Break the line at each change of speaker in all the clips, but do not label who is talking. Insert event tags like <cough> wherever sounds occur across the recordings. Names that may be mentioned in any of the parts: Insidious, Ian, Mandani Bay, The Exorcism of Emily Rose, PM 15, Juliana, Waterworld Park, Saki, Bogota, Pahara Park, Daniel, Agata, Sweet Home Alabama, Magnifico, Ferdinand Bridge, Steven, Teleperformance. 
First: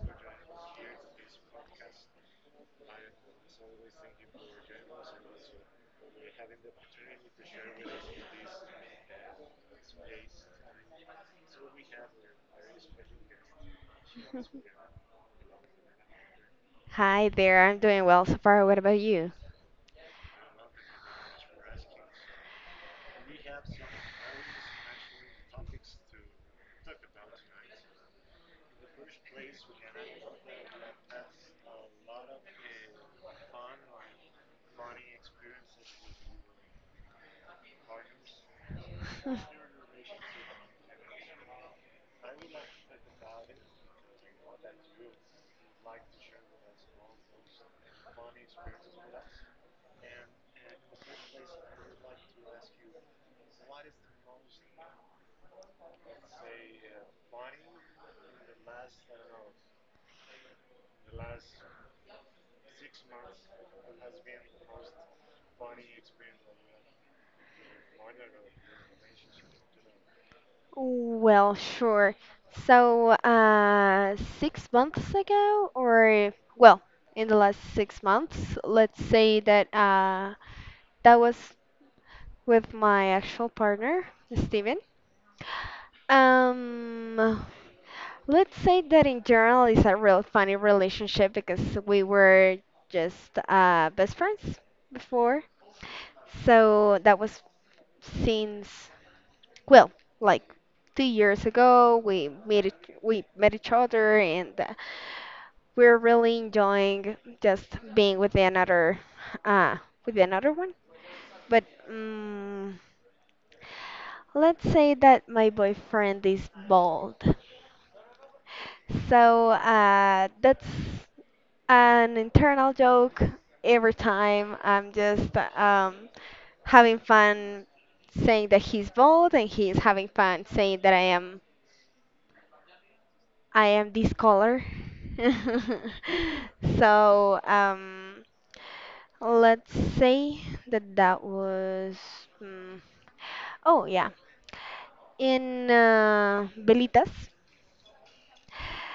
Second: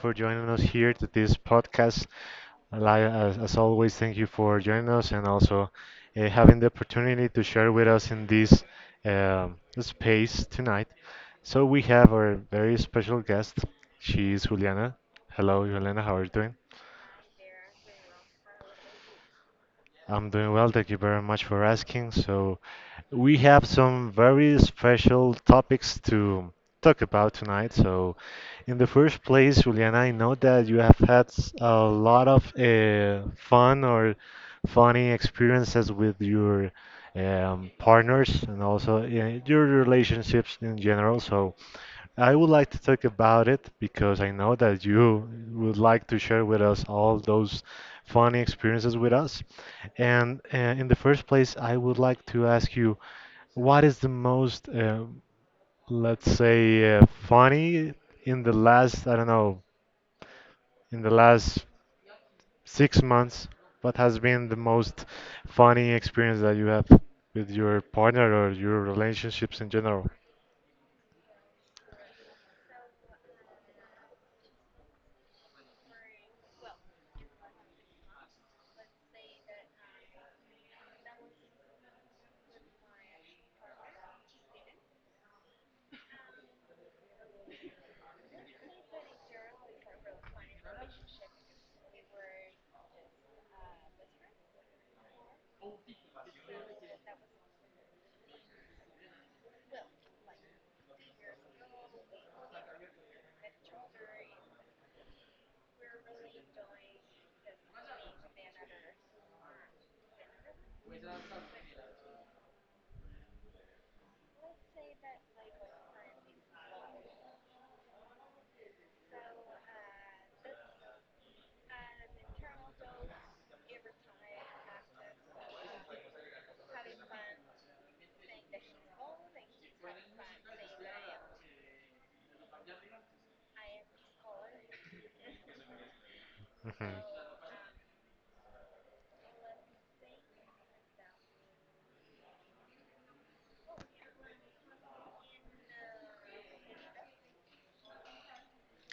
for joining us here to this podcast. As always, thank you for joining us and also having the opportunity to share with us in this space tonight. So, we have our very special guest. She is Juliana. Hello, Juliana. How are you doing?
Hi there, I'm doing well so far. What about you?
I'm doing well. Thank you very much for asking. So, we have some very special topics to talk about tonight. So, in the first place, Juliana, I know that you have had a lot of fun or funny experiences with your partners and also your
<laughs>
relationships in general. So, I would like to talk about it because I know that you would like to share with us all those funny experiences with us. And in the first place, I would like to ask you what is the most, let's say, funny in the last, I don't know, in the last 6 months? What has been the most funny experience that you have with your partner or your relationships in general? <laughs>
Well, sure. So, 6 months ago, or well, in the last 6 months, let's say that that was with my actual partner, Steven. Um, let's say that in general it's a real funny relationship because we were just best friends before. So that was since, well, like 2 years ago, we met each other, and we're really enjoying just being with uh, with another one. But let's say that my boyfriend is bald. So that's an internal joke every time. I'm just having fun saying that he's bald, and he's having fun saying that I am this color. <laughs>
Mhm.
So let's say that that was. mm, oh yeah, in Belitas,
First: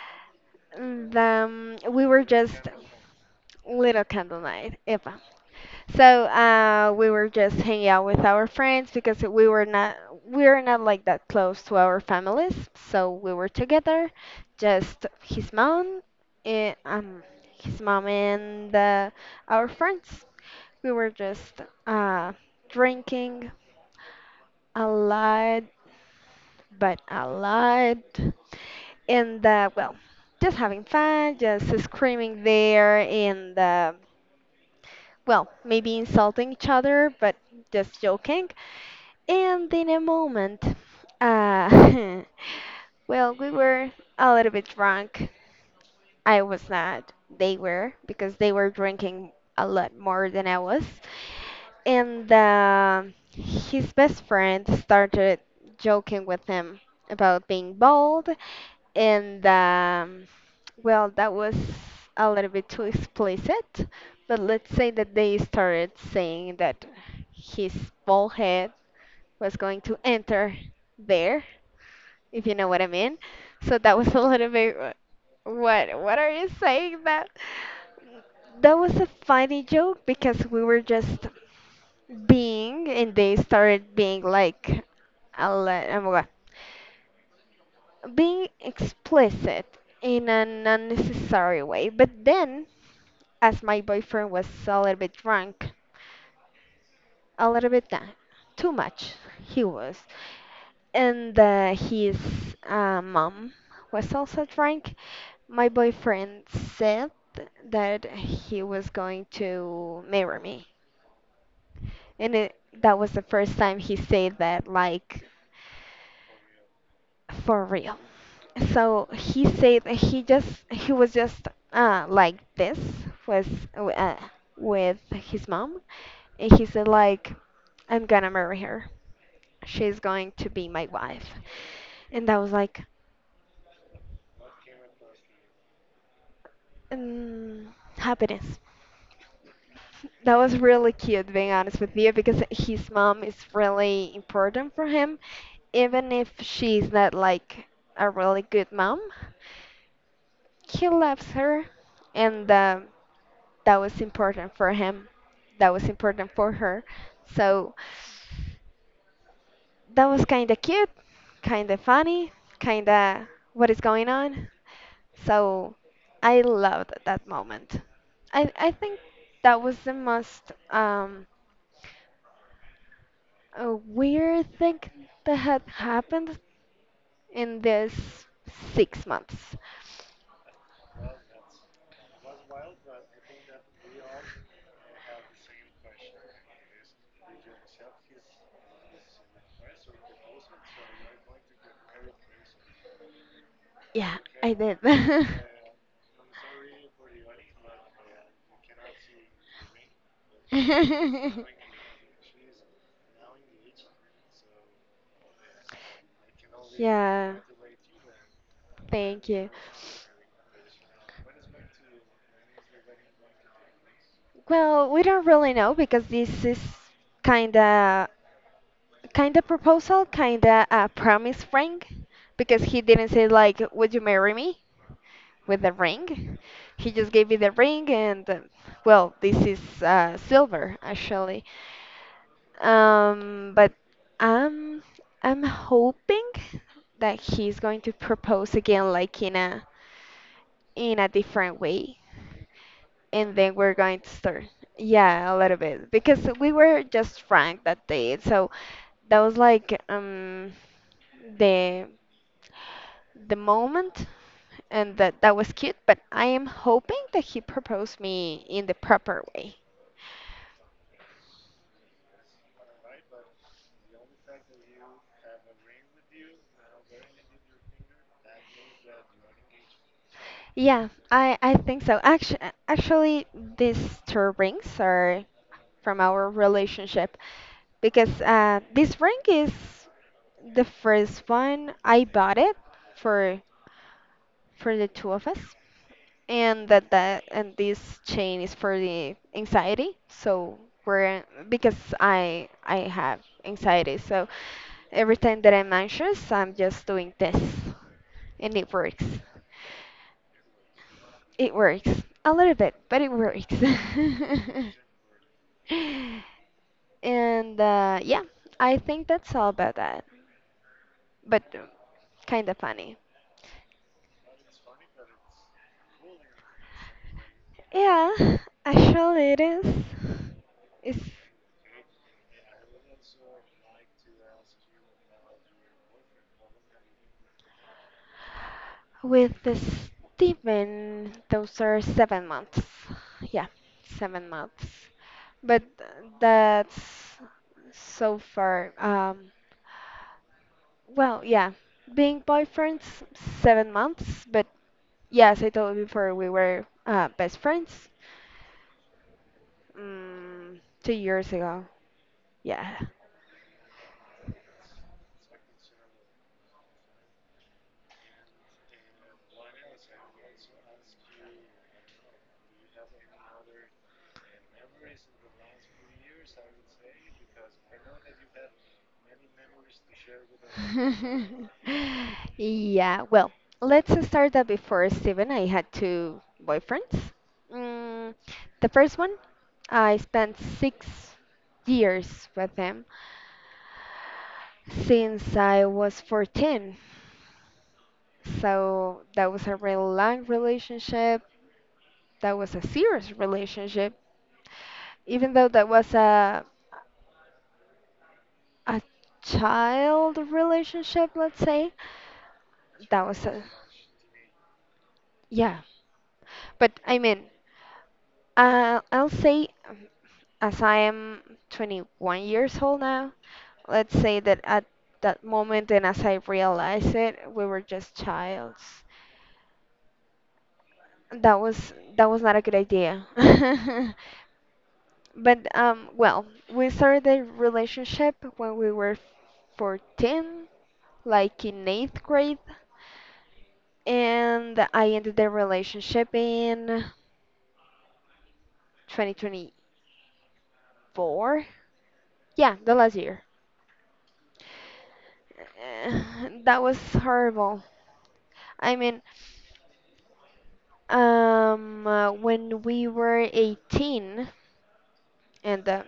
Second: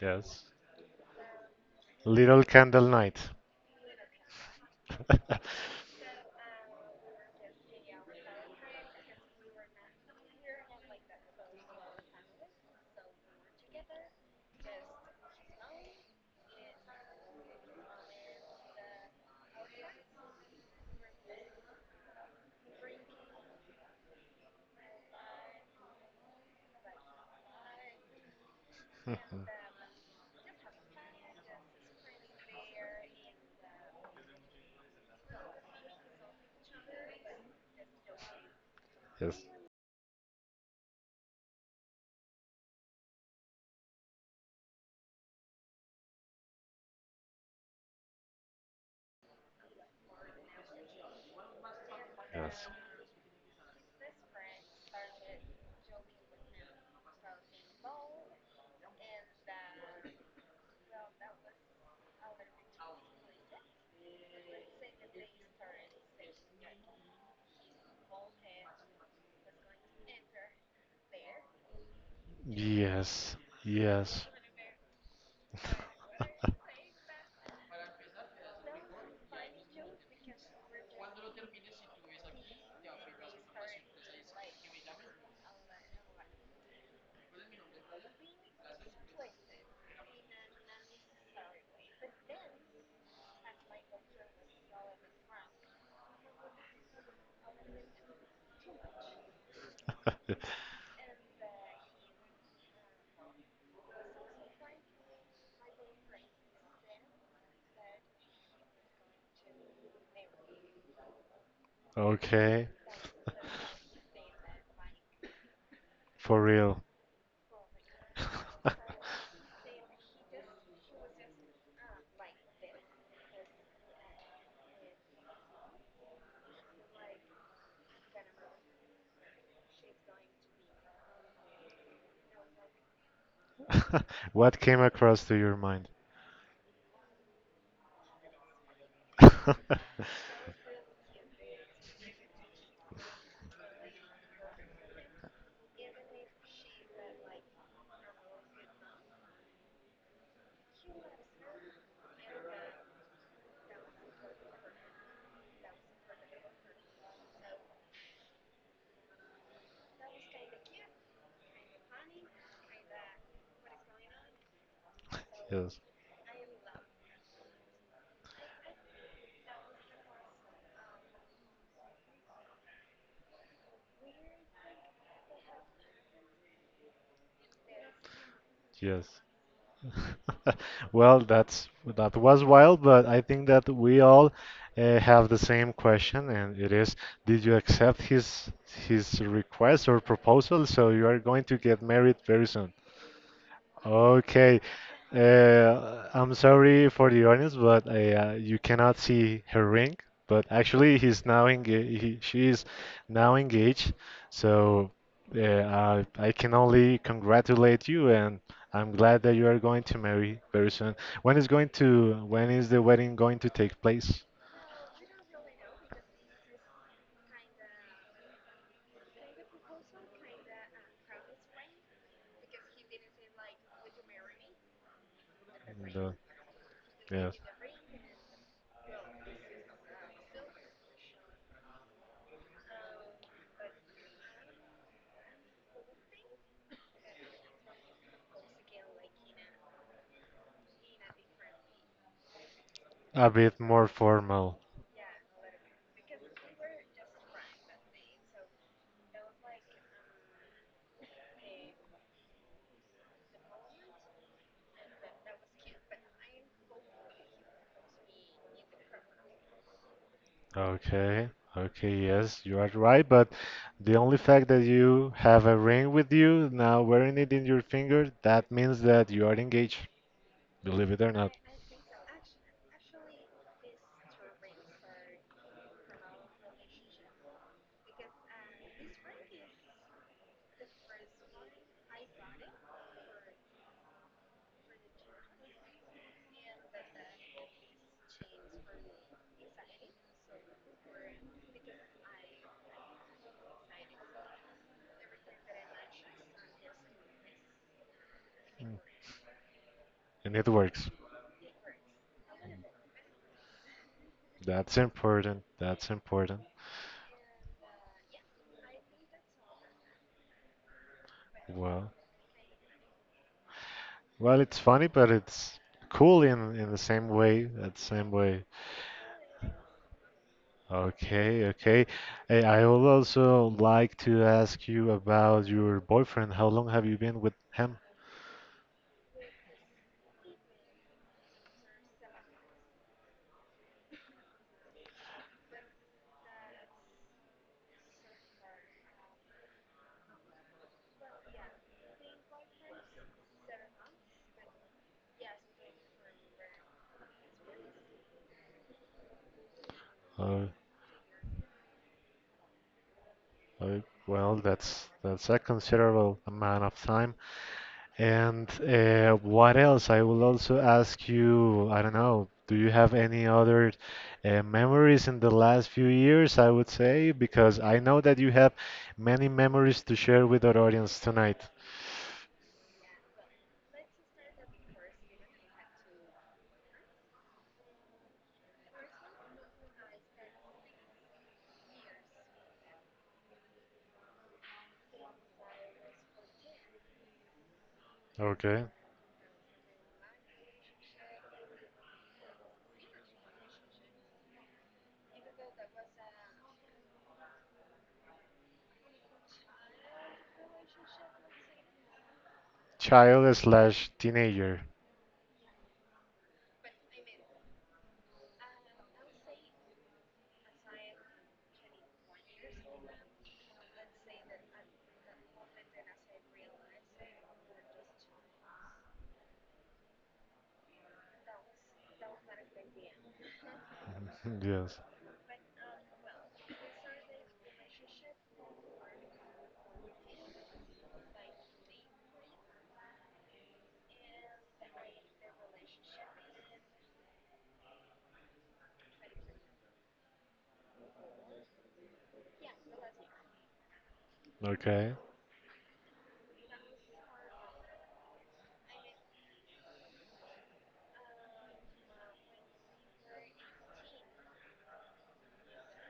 Yes.
we were
Little
just
Candle Night.
little candle night. Yep.
<laughs>
So we were just hanging out with our friends because we were not like that close to our families. So we were together, just his mom, and, um, and our friends. We were just uh, drinking a lot, but a lot, and well, just having fun, just screaming there, and well, maybe insulting each other, but just joking.
Yes,
And in a moment, uh, <laughs> well, we were a little bit drunk. I was not. They were because they were drinking a lot more than I was. And
yes.
his best friend started joking with him about being bald. And well, that was a little bit too explicit. But let's say that they started saying that his bald head was going to enter there, if you know what I mean.
Yes,
So that was <laughs> a
yes. <laughs>
little bit what are you saying that? That was a funny joke because we were just being and they started being like a le- um, what- being explicit in an unnecessary way. But then as my boyfriend was a little bit drunk, a little bit down, too much he was. And his mom was also drunk. My boyfriend said that he was going to marry me. And it,
Okay,
that was the first time he said that, like,
for real. <laughs>
for real. So he said that he was just like this was uh, with his mom, and he said like, "I'm gonna marry her. She's going to be my wife." And I was like,
What came across to your mind? <laughs>
mm, happiness. That was really cute, being honest with you, because his mom is really important for him. Even if she's not like a really good mom, he loves her, and that was important for him. That was important for her. So. That was kind of cute, kind of funny, kind of what is going on. So
Yes,
I loved that moment. I think that was the most a weird thing that had happened in this
yes.
6 months.
<laughs> Well, that was wild, but I think that we all have the same question, and it is, did you accept his request or proposal? So you are going to get married very soon.
Yeah, I
Okay.
did.
I'm sorry for the audience, but you cannot see her ring. But actually, he's
<laughs>
now engaged. She is now engaged. So I can only
Yeah.
congratulate you, and I'm glad
Thank
that you
you.
are going to marry very soon. When is the wedding going to take place?
Well, we don't really know because this is kinda kinda proposal, kinda a promise ring, because he didn't say like, "Would you marry me?" with the
The-
ring. He just gave
yes,
me the ring, and well, this is silver actually. But I'm I'm hoping that he's going to propose again, like in a different way.
a
And then
bit
we're
more
going to start.
formal.
Yeah, a little bit. Because we were just frank that day. So that was like the the moment and that was cute, but I am hoping that he proposed me in the proper way.
Okay, okay, yes, you are right, but the only fact that you have a ring with you now wearing it in your finger, that means that you are engaged,
Yeah,
believe it or not.
I think so. Actually, these two rings are from our relationship because this ring is the first one I bought it for for the two of us, and that and this chain is for the anxiety. So we're because I have anxiety, so every time that I'm anxious, I'm just doing this, and it
Mm.
works.
And it works.
It works a little bit, but it works. <laughs>
That's important. That's important.
And yeah, I think that's all about that. But
Well,
kind of funny.
well, it's funny, but it's cool in the same way, that same
Yeah,
way.
actually it is. It's
Okay, okay. I would also like to ask you about your boyfriend. How long have you been with him?
with the Steven, those are 7 months. Yeah, 7 months. But that's so far. Well, yeah, being boyfriends 7 months, but yeah, as I told you before, we were best friends
Uh,
mm, 2 years ago. Yeah.
uh, well, that's a considerable amount of time. And what else? I will also ask you, I don't know, do you have any other memories in the last few years, I would say, because I know that you have many memories to share with our audience tonight.
<laughs> Yeah, well, let's start that before Steven. I had two boyfriends. Mm, the first one, I spent 6 years with him since I was 14.
Okay.
So that was a really long relationship. That was a serious relationship. Even though that was a child relationship, let's say. That was
Child
a
slash teenager.
yeah. But I mean, I'll say as I am 21 years old now, let's say that at that moment and as I realized it, we were just childs. That was not a good idea. <laughs>
<laughs> Yes.
But well, we started the relationship when we were 14, like in eighth grade. And I ended the relationship in 2024. Yeah, the last year.
Okay,
Eh, That was horrible. I mean, when we were 18 and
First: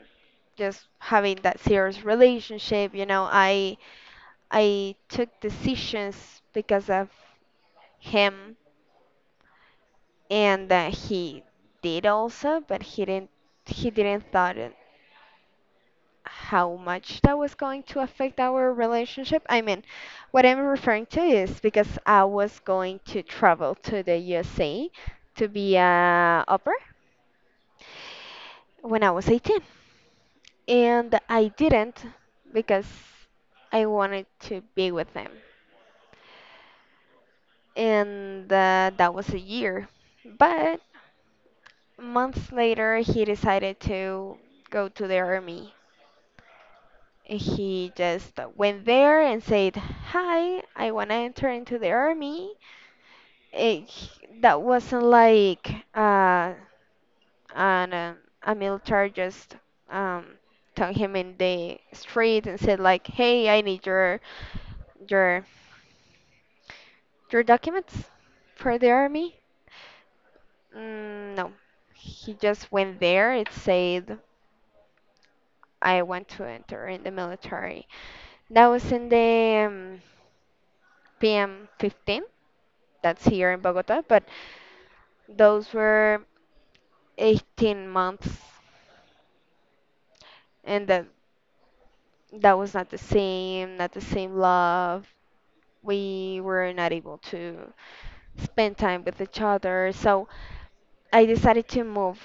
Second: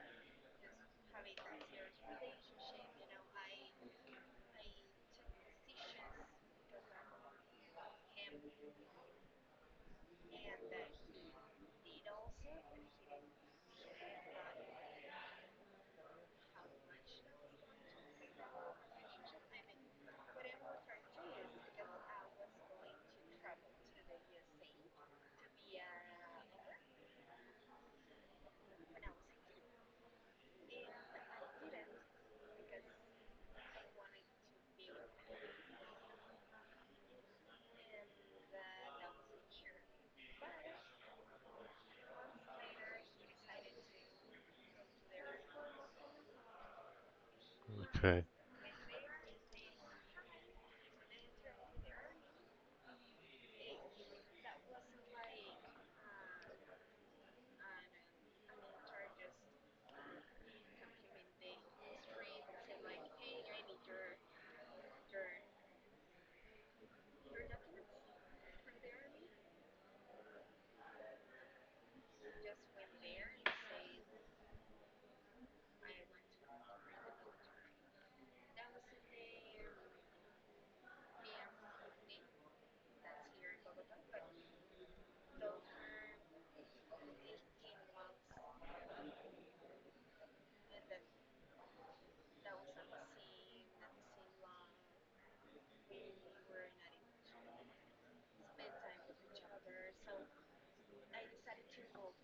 just having that serious relationship, I took decisions because of him, and he did also, but he didn't thought it how much that was going to affect our relationship. I mean, what I'm referring to is because I was going to travel to the USA to be a upper when I was 18, and I didn't because I wanted to be with them, and that was a year. But months later, he decided to go to the army. He
okay. <laughs>
just went there and said, "Hi, I want to enter into the army." eh, that wasn't like an, uh, a military just um, took him in the street and said like, "Hey, I need your your your documents for the army." No, he just went there. It said, "I want to enter in the military." That was in the PM 15. That's here in Bogota, but those were 18 months, and that was not the same, not the same love. We were not able to spend time with each other. So I decided to move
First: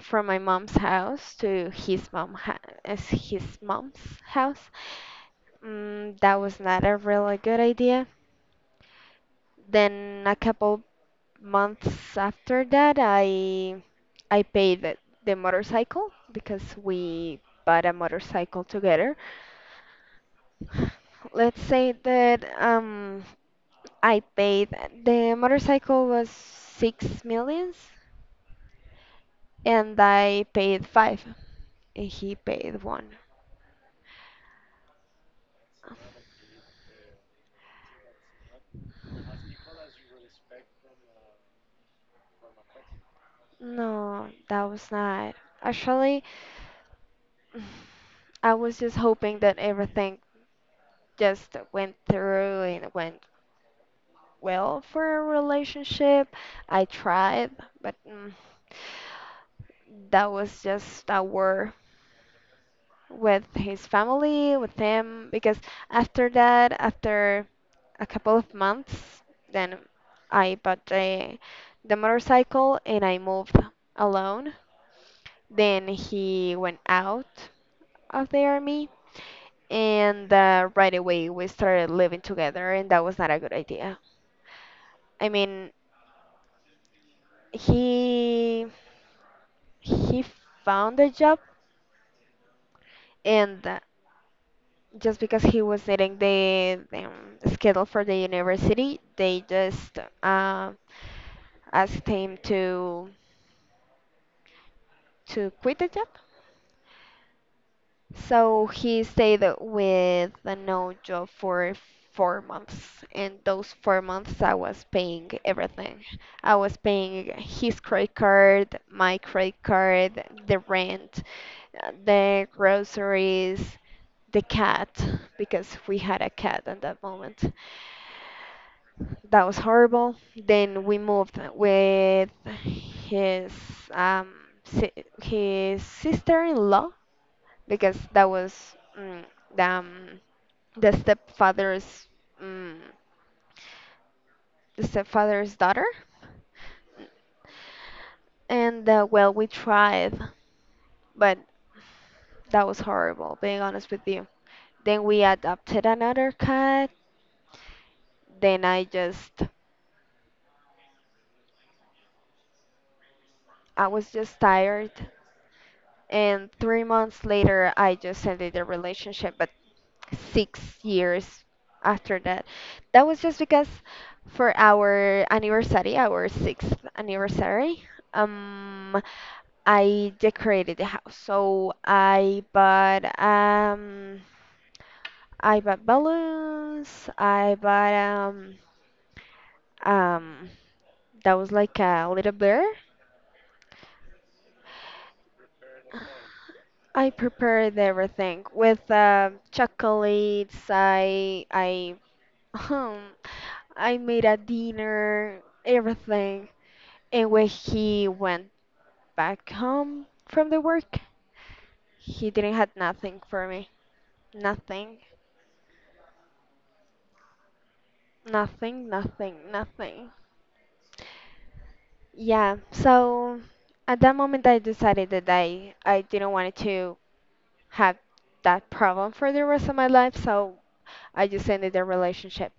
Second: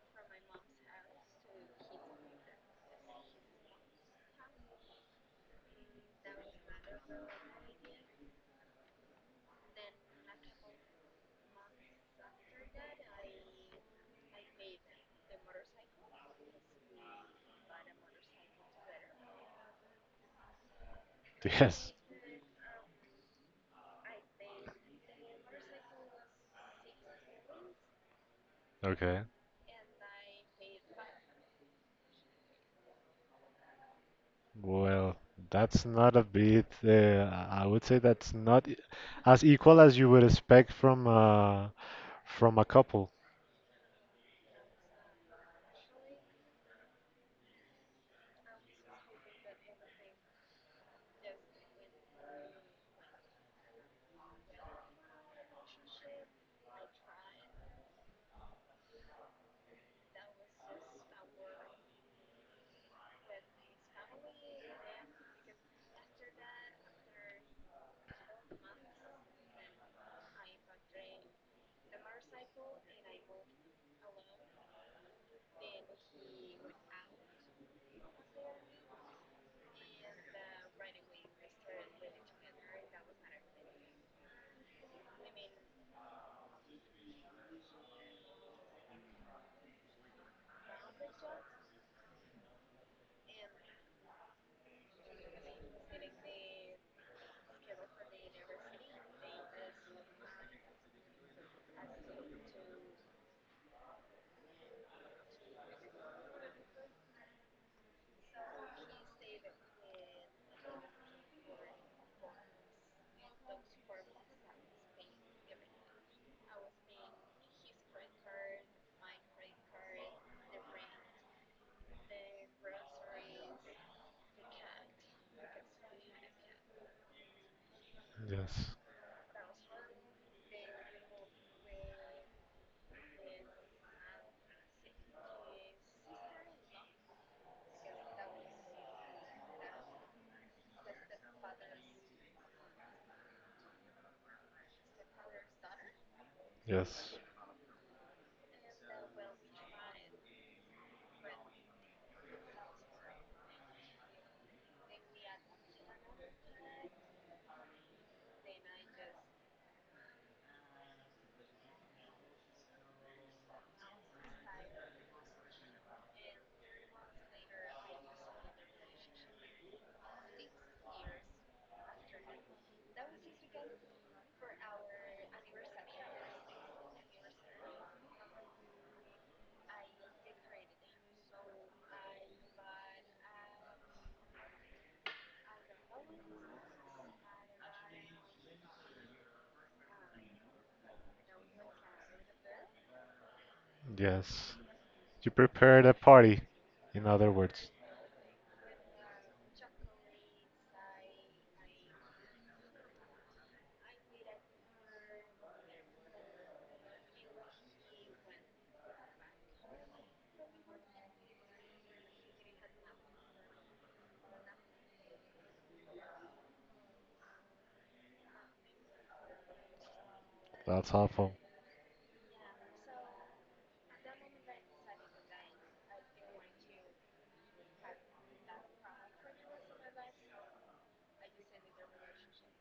from my mom's house to his mom's house. That was not a really good idea. Then a couple months after that, I paid the motorcycle because we bought a motorcycle together. Let's say
Yes,
that I paid the motorcycle was 6 millions
okay.
and I paid five and he paid one.
Well, that's not a bit, I would say that's not as equal as you would expect from a couple.
No, that was not. Actually, <sighs> I was just hoping that everything just went through and went well for a relationship. I tried, but that was just a war with his family, with him, because after that, after a couple of months, then I bought the motorcycle and I moved alone. Then he went out of the army, and right away we started living together, and that was not a good idea. I mean, he he found a job and just because he was needing the schedule for the university, they just asked him to quit the job. So he stayed with a no job for 4 months, and those 4 months I was paying everything. I was paying his credit card, my credit card, the rent, the groceries, the cat, because we had a cat at that moment.
Yes,
That was horrible. Then we moved with his um si his sister-in-law because that was the um, the stepfather's mm, the stepfather's daughter.
yes,
And well, we tried, but that was horrible, being honest with you. Then we adopted another cat. Then I was just tired. And 3 months later I just ended the relationship, but 6 years after that. That was just because for our anniversary, our sixth anniversary, um, I decorated the house. So I bought balloons, I bought um that was like a little bear.
yes. You prepared a party, in
I
other words.
prepared everything with chocolates. I <laughs> I made a dinner, everything. And when he went back home from the work, he didn't have nothing for me. Nothing, nothing, nothing, nothing.
That's awful.
Yeah, so at that moment I decided that I didn't want to have that problem for the rest of my life, so I just ended the relationship.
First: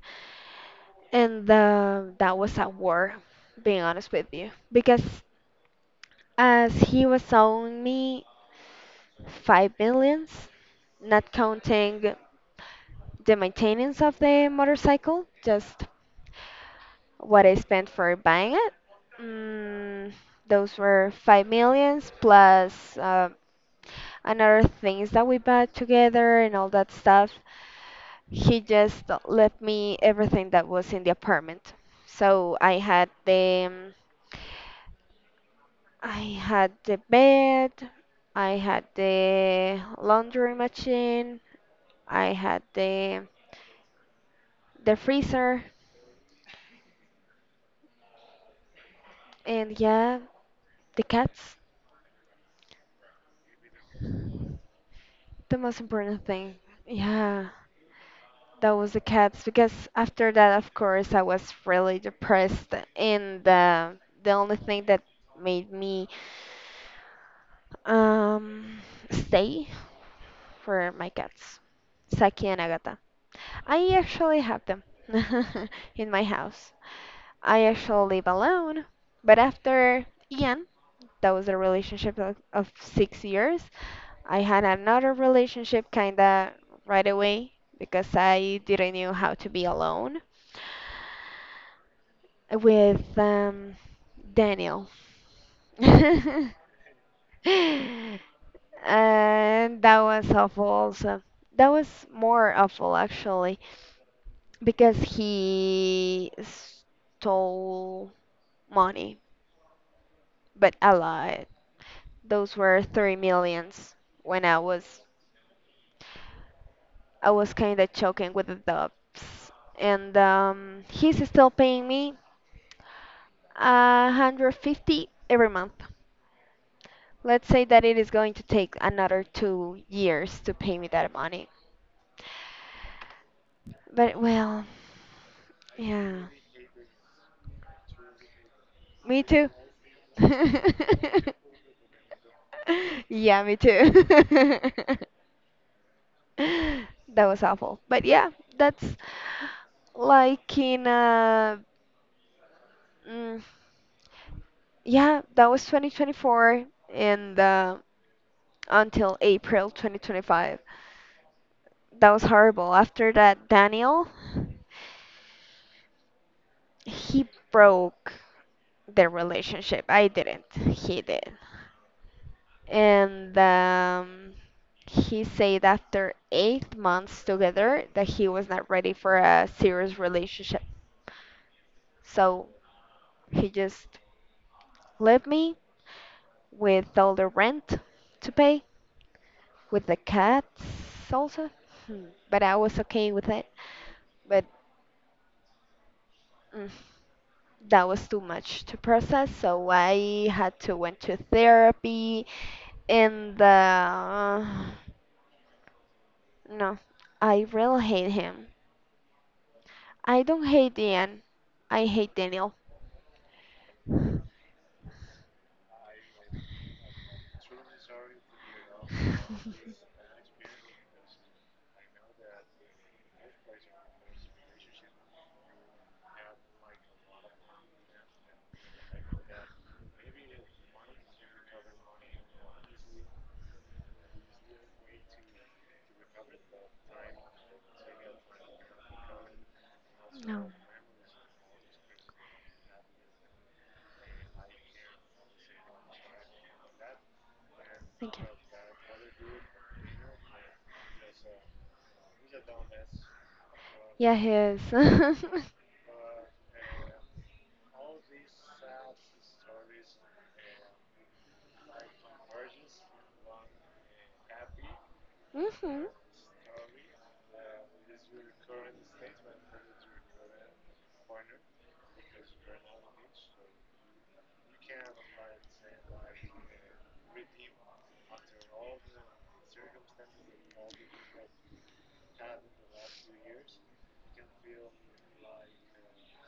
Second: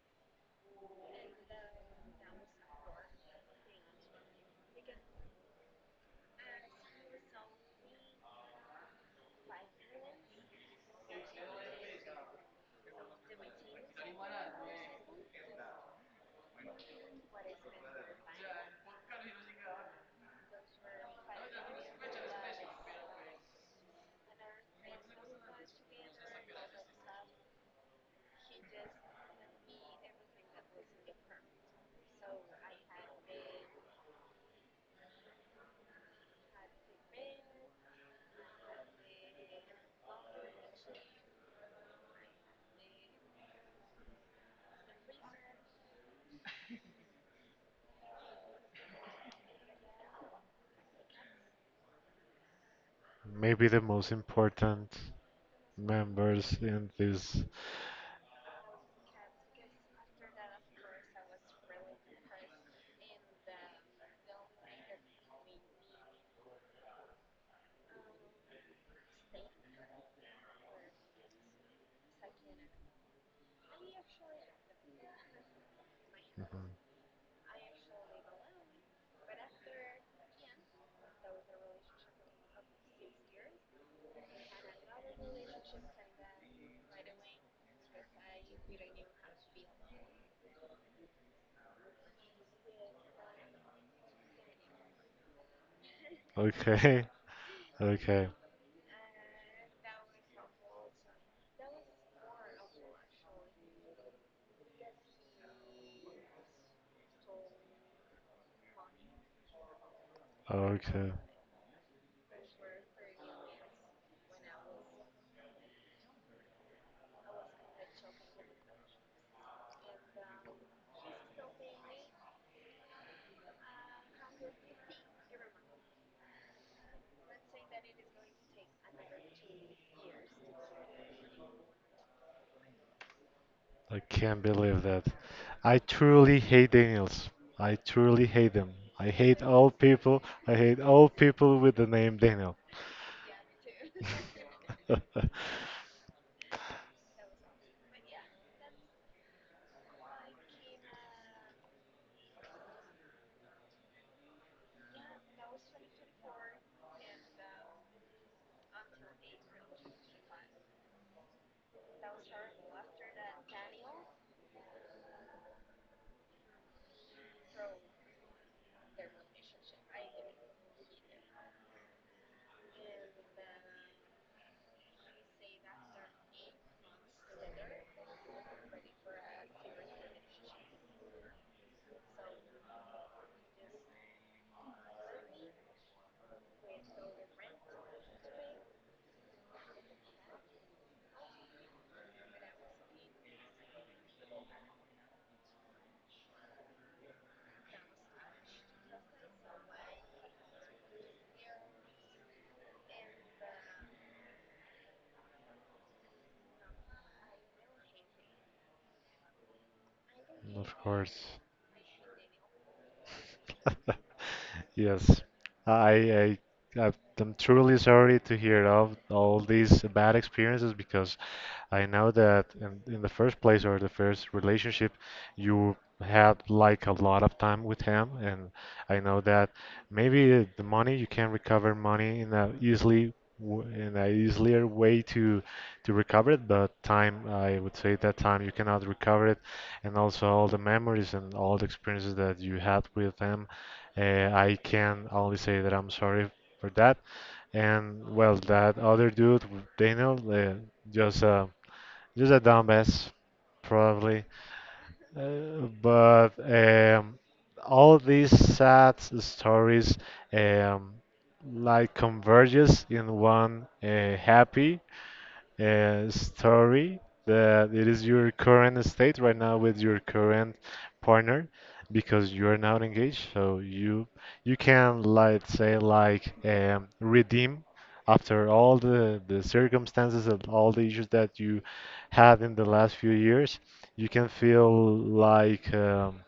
And that was a war, being honest with you. Because as he was owing me 5 millions, not counting the maintenance of the motorcycle, just what I spent for buying it. Mm, those were 5 millions plus another things that we bought together and all that stuff. He just left me everything that was in the apartment. So I had the bed, I had the laundry machine, I had the freezer, and yeah, the cats.
Maybe the most important
The most important
members
thing.
in this.
Yeah, that was the cats because after that, of course, I was really depressed, and the only thing that made me um stay for my cats, Saki and Agata. I actually have them <laughs> in my
Mhm.
house. I actually live alone. But after Ian, that was a relationship of 6 years. I had another relationship kinda right away because I didn't know how to be alone with Daniel. <laughs>
Okay, <laughs> okay,
And that was awful also. That was more awful actually because he stole money, but a
okay.
lot. Those were 3 millions when I was kind of choking with the dubs. And he's still paying me a 150 every month. Let's say that it is going to take another 2 years to pay me that money.
I
But
can't
well,
believe that. I
yeah.
truly hate Daniels. I truly hate them. I
Me
hate
too.
all people. I hate all
<laughs>
people with the name Daniel.
Yeah, me too. <laughs>
<laughs>
<laughs> That was awful. But yeah, that's like mm, yeah, that was 2024 and until April 2025. That was horrible. After that, Daniel, he broke the relationship. I didn't. He did. And he said after 8 months together that he was not ready for a serious relationship. So he just left me with all the rent to pay, with the cats also. Hmm, But I was okay with it. But mm, that was too much to process, so I had to went to therapy. And the no, I really hate him. I don't
Of
hate Ian.
course.
I hate Daniel. <laughs>
<laughs> Yes. I, I I'm truly sorry to hear of all these bad experiences because I know that in the first place or the first relationship, you had like a lot of time with him, and I know that maybe the money you can recover money in a easier way to recover it, but time I would say that time you cannot recover it, and also all
No.
the memories and all the experiences that you had with him. I can only say that I'm sorry for that. And
Thank you.
well, that other dude, Daniel, just uh, just a dumbass,
Yeah,
probably.
he is. <laughs>
But all these sad stories um, like converges in one happy
hmm
story that it is your current state right now with your current partner because you are not engaged so you can like say like redeem after all the circumstances and all the issues that you had in the last few years you can feel like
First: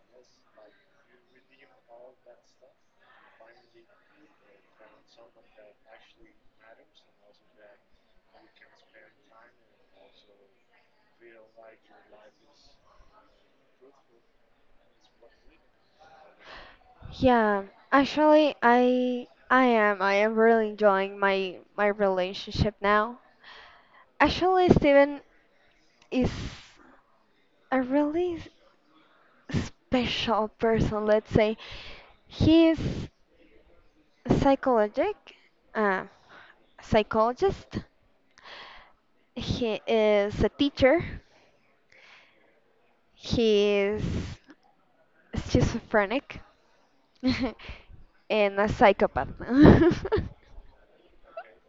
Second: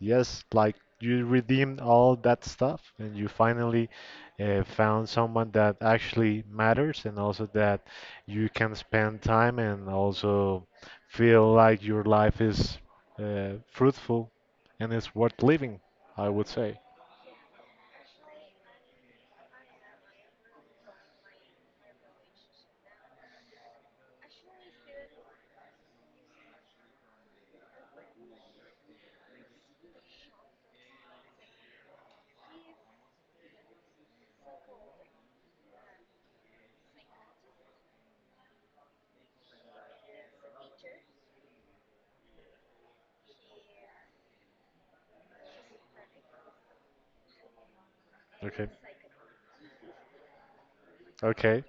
Yes, like you redeemed all that stuff and you finally found someone that actually matters and also that you can spend time and also feel like your life is fruitful and it's worth living, I would say.
Yeah, actually, I am really enjoying my relationship now. Actually, Steven is a really special person, let's say. He is psychologic, uh, psychologist. He is a teacher. He's schizophrenic <laughs> and
Okay,
a psychopath. <laughs>
okay,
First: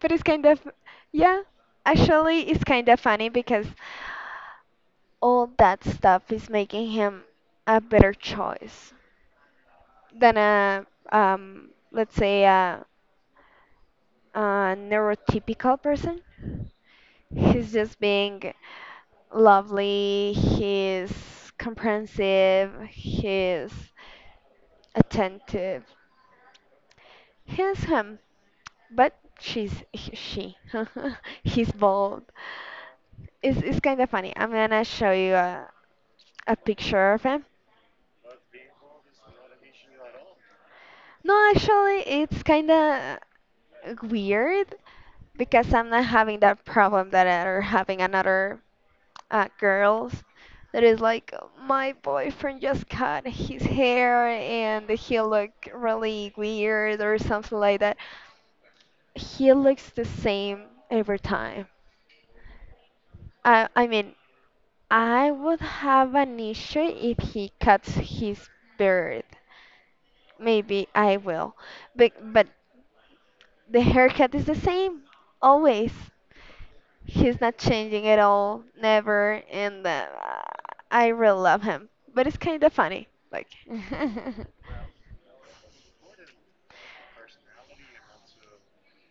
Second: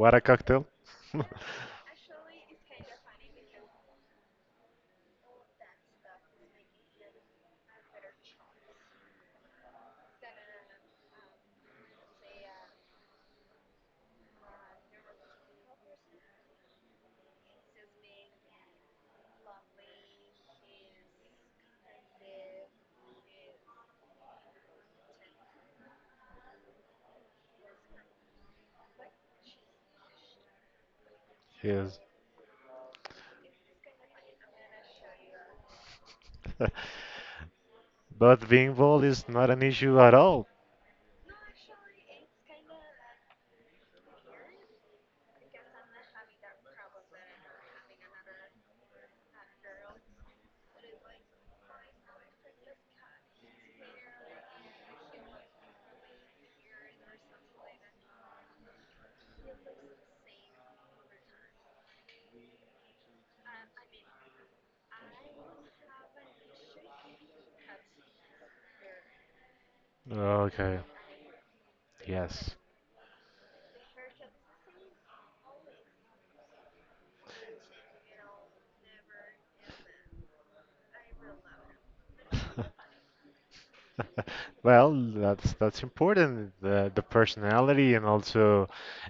But
a
it's kind of,
cocktail. <laughs>
yeah, actually, it's kind of funny because all that stuff is making him a better choice than a, let's say, a neurotypical person. He's just being lovely, he's comprehensive, he's attentive. He's him, but she's she. <laughs> He's
Yes,
bald. It's kind of funny. I'm gonna show you a
<laughs>
picture of him.
but being bald is not an issue at all.
No, actually, it's kind of weird because I'm not having that problem that are having another girls that is like my boyfriend just cut his hair and he look really weird or something like that. He looks the same every time. I mean, I would have an issue if he cuts his beard.
Okay,
Maybe I will. But
yes.
the haircut is the same, always. He's not changing at all, never, and I really love him. But it's
<laughs>
kind of funny. Like,
<laughs> Well, that's important. The personality and also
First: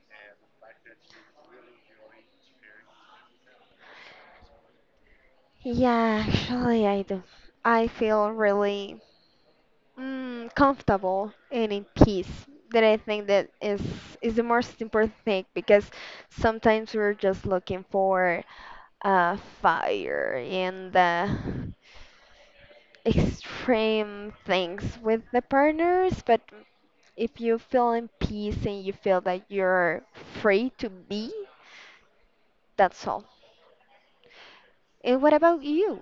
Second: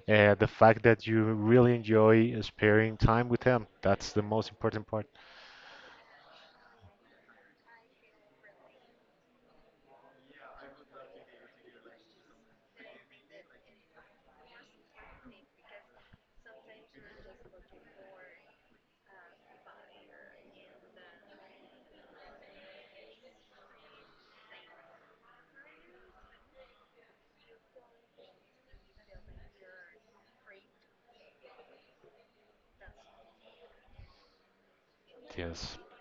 the fact that you really enjoy sparing time with them. That's the most important part.
<laughs> yeah, actually, I do. I feel really comfortable and in peace. That I think that is the most important thing because sometimes we're just looking for uh, fire and extreme things with the partners. But if you feel in peace and you feel that you're free to be, that's all. And what about
Yes.
you?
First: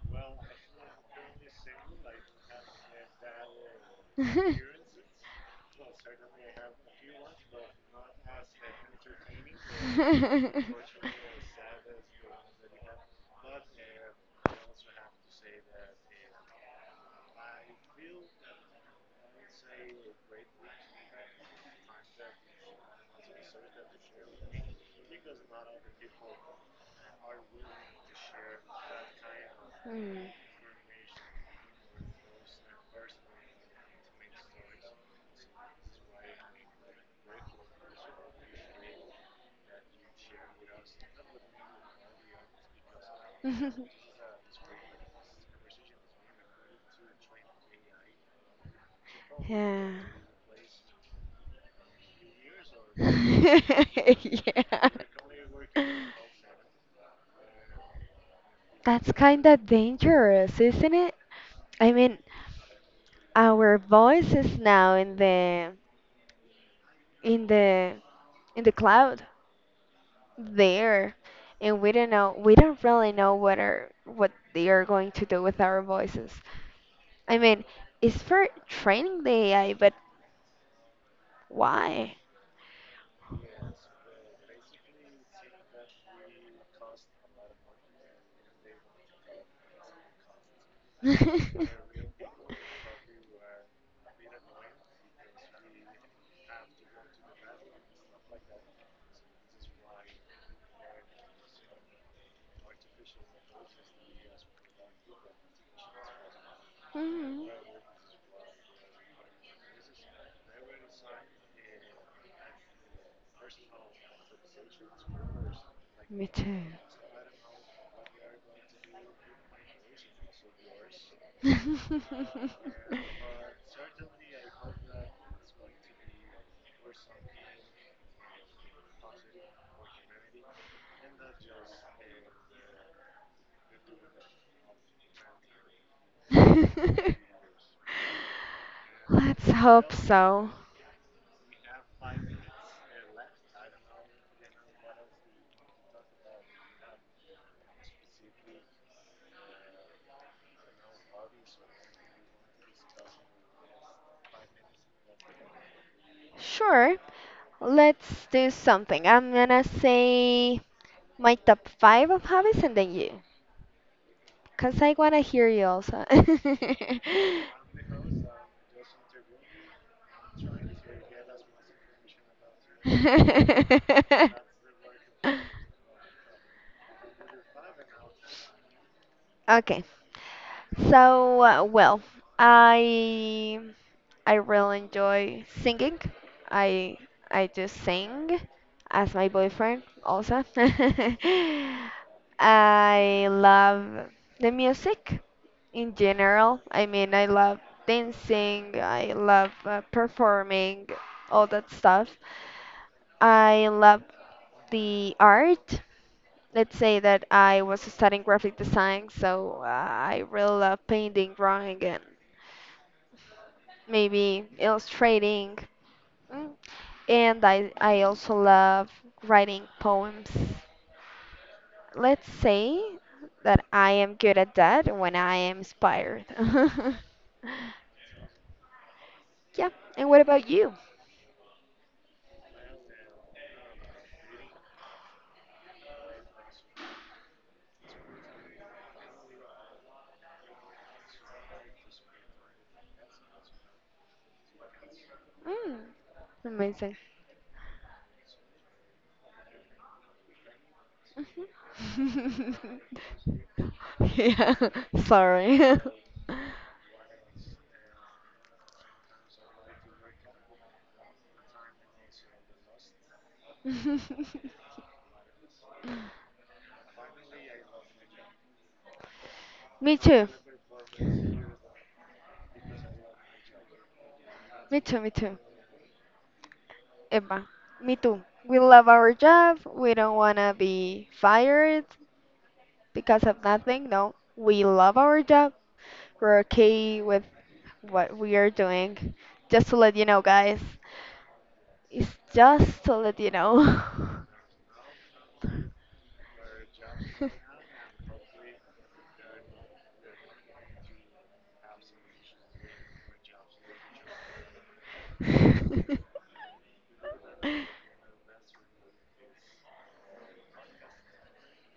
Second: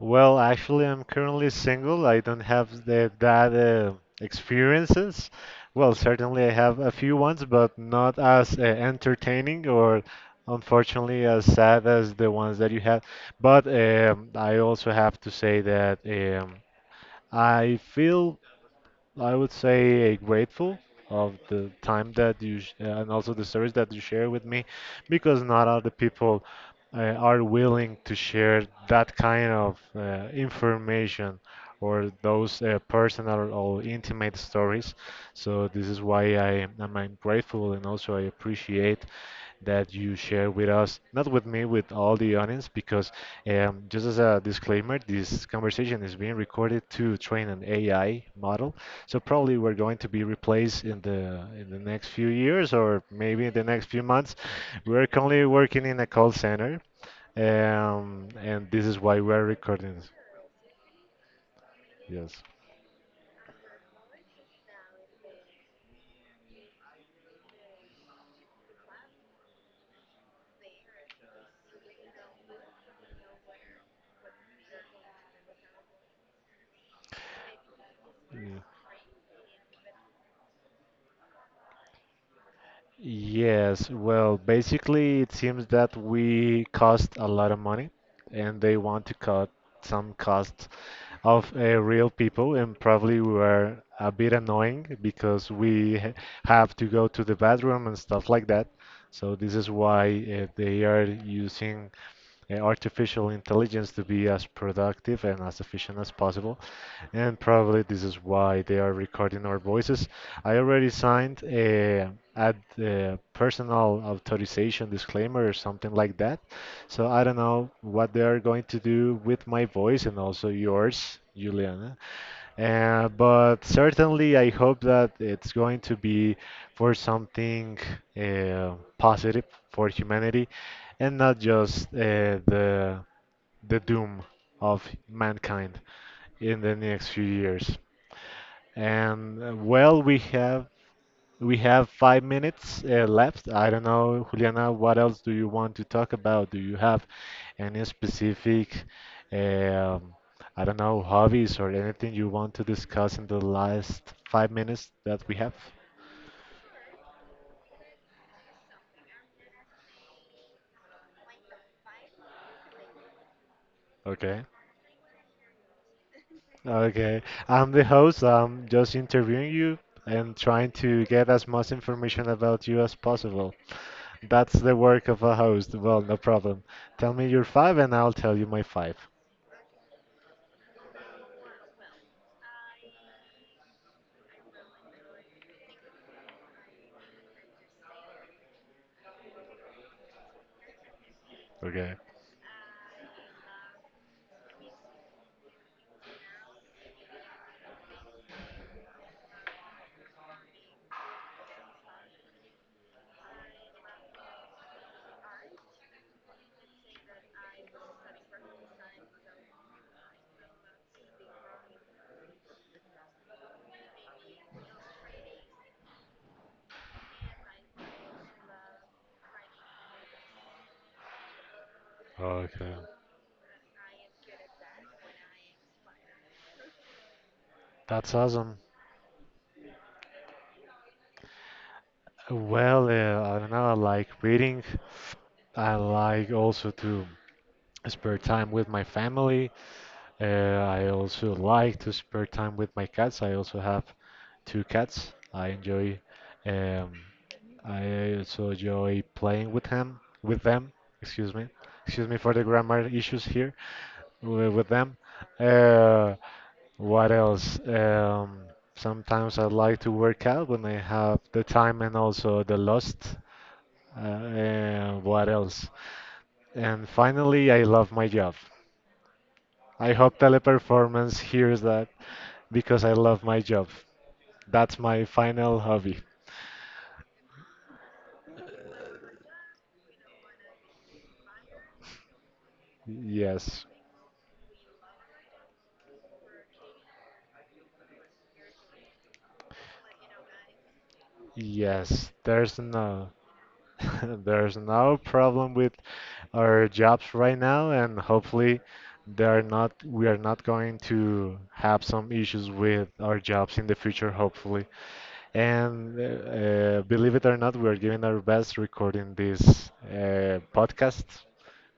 Well, actually, I'm currently single. I don't have that
<laughs>
experiences. Well, certainly I have a few ones, but not as entertaining or
<laughs>
unfortunately as sad as the ones that you had. But I also have to say that I feel I would say grateful of the time that you and also the service that you share with me, because not all the people are willing to share that kind of
Hmm.
information or those personal or intimate stories. So this is why I'm grateful and also I appreciate that you share with us, not with me, with all the audience, because just
<laughs>
as a disclaimer, this conversation is being recorded to train an AI model. So probably we're
Yeah.
going to be replaced in the next few years,
<laughs>
or maybe in the next few months.
Yeah.
We're currently working in a call center, and this is
That's
why we're
kind of
recording this.
dangerous, isn't it? I mean,
Yes.
our voice is now in in the the cloud. There. And we don't really know what are what they are going to do with our voices. I mean, it's for
Yeah.
training the AI, but why? <laughs>
Yes, well, basically, it seems that we cost a lot of money and they want to cut some costs of real people, and probably we were a bit annoying because we have to go to the bathroom and stuff like that. So this is why they are using artificial intelligence to be as productive and as efficient as possible. And
Mhm.
probably this is why they are recording our voices. I already signed a personal authorization disclaimer or something like
Me
that.
too.
So I don't know what they are going to do with my voice and also yours, Juliana. But certainly I hope that it's going to
<laughs>
be for something positive for humanity and not just the doom of mankind in the next
<laughs>
few years. And
Let's hope
well, we
so.
have we have 5 minutes left. I don't know, Juliana, what else do you want to talk about? Do you have any specific, um, I don't know, hobbies or anything you want to discuss in the last 5 minutes that we have?
Sure, let's do something. I'm gonna say my top 5 of hobbies and then you,
Okay.
because I wanna hear you also.
Okay. I'm the host. I'm just interviewing you and trying to get as much information about you as possible. That's the work of a
<laughs>
host. Well, no problem. Tell me your five and I'll tell you my five.
Okay. So, well, I I really enjoy singing. I I do sing as my boyfriend also. <laughs>
Okay.
I love the music in general. I mean, I love dancing, I love performing, all that stuff. I love the art. Let's say that I was studying graphic design, so I really love painting, drawing, and maybe illustrating. Mm. And I also love writing poems. Let's
Okay.
say that I am good at that when I am inspired. <laughs>
That's awesome.
Yeah, and what about you?
Well, I don't know. I like reading. I like also to spare time with my family. I also like to spare time with my cats. I also have two cats. I
Mm,
enjoy. Um,
amazing.
I also enjoy playing with him, with them. Excuse me. Excuse me for the
Mhm.
grammar issues
<laughs>
here
Yeah.
with them.
<laughs> Sorry.
Uh, What else? Sometimes I like to work out when I have the time and also the lust. Uh,
<laughs> <laughs>
uh, what else? And finally, I love my job. I
Me
hope
too.
Teleperformance hears that because I love my job. That's
Me too,
my
me too.
final hobby.
Emma, me too. We love our job. We don't want to be fired because of
Yes,
nothing. No, we love our job. We're okay with what we are doing. Just to let you know, guys.
yes.
It's
There's
just to
no,
let you know.
<laughs> there's no problem with our jobs right now, and hopefully they are not we are not going to have some issues with our jobs in the future, hopefully. And
<laughs> <laughs>
believe it or not, we are giving our best recording this podcast.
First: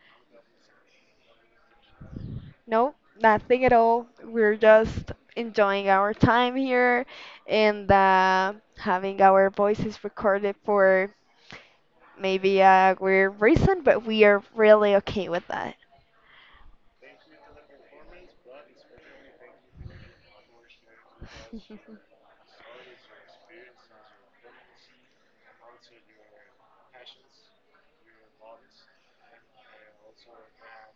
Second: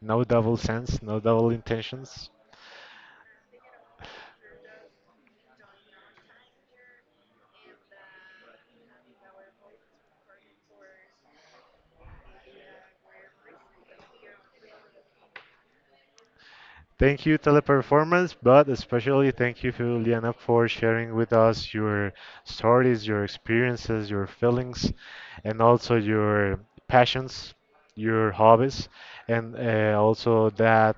No double sense, no double intentions.
No, nothing at all. We're just enjoying our time here and having our voices recorded for maybe a weird reason, but we are really okay with that.
Thank you, Teleperformance, but especially thank you, Juliana, for sharing with us your stories, your experiences, your feelings, and also your passions, your hobbies, and also that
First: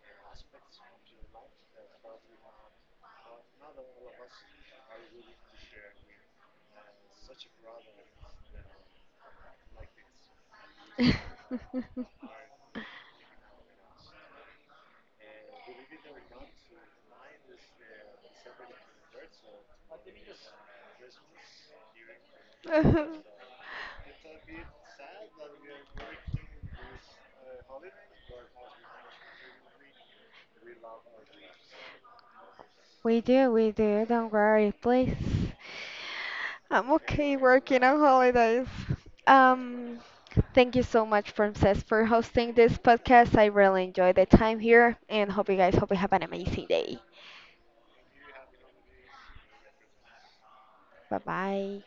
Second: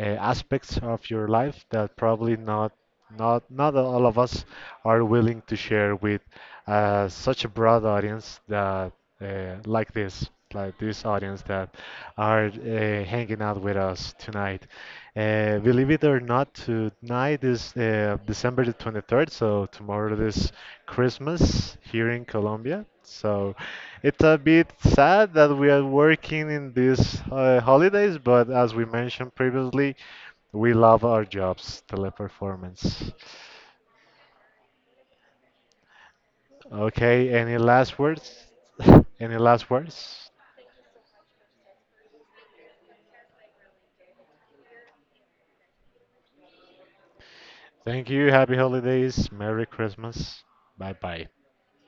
aspects of your life that probably not all of us are willing to share with such a broad audience that like this audience that are hanging out with us tonight. Believe it or not, tonight is December the 23rd, so tomorrow is Christmas here in Colombia.
<laughs>
So it's a bit sad that we are working in these holidays, but as we mentioned previously, we love our jobs, Teleperformance.
We do, we do. Don't worry, please. I'm
Okay,
okay
any
working
last
on
words?
holidays.
<laughs> Any last
Um,
words?
thank you so much, Princess, for hosting this podcast. I really enjoyed the time here and hope you have an amazing day.
Thank you. Happy holidays. Merry Christmas. Bye
Bye
bye.
bye.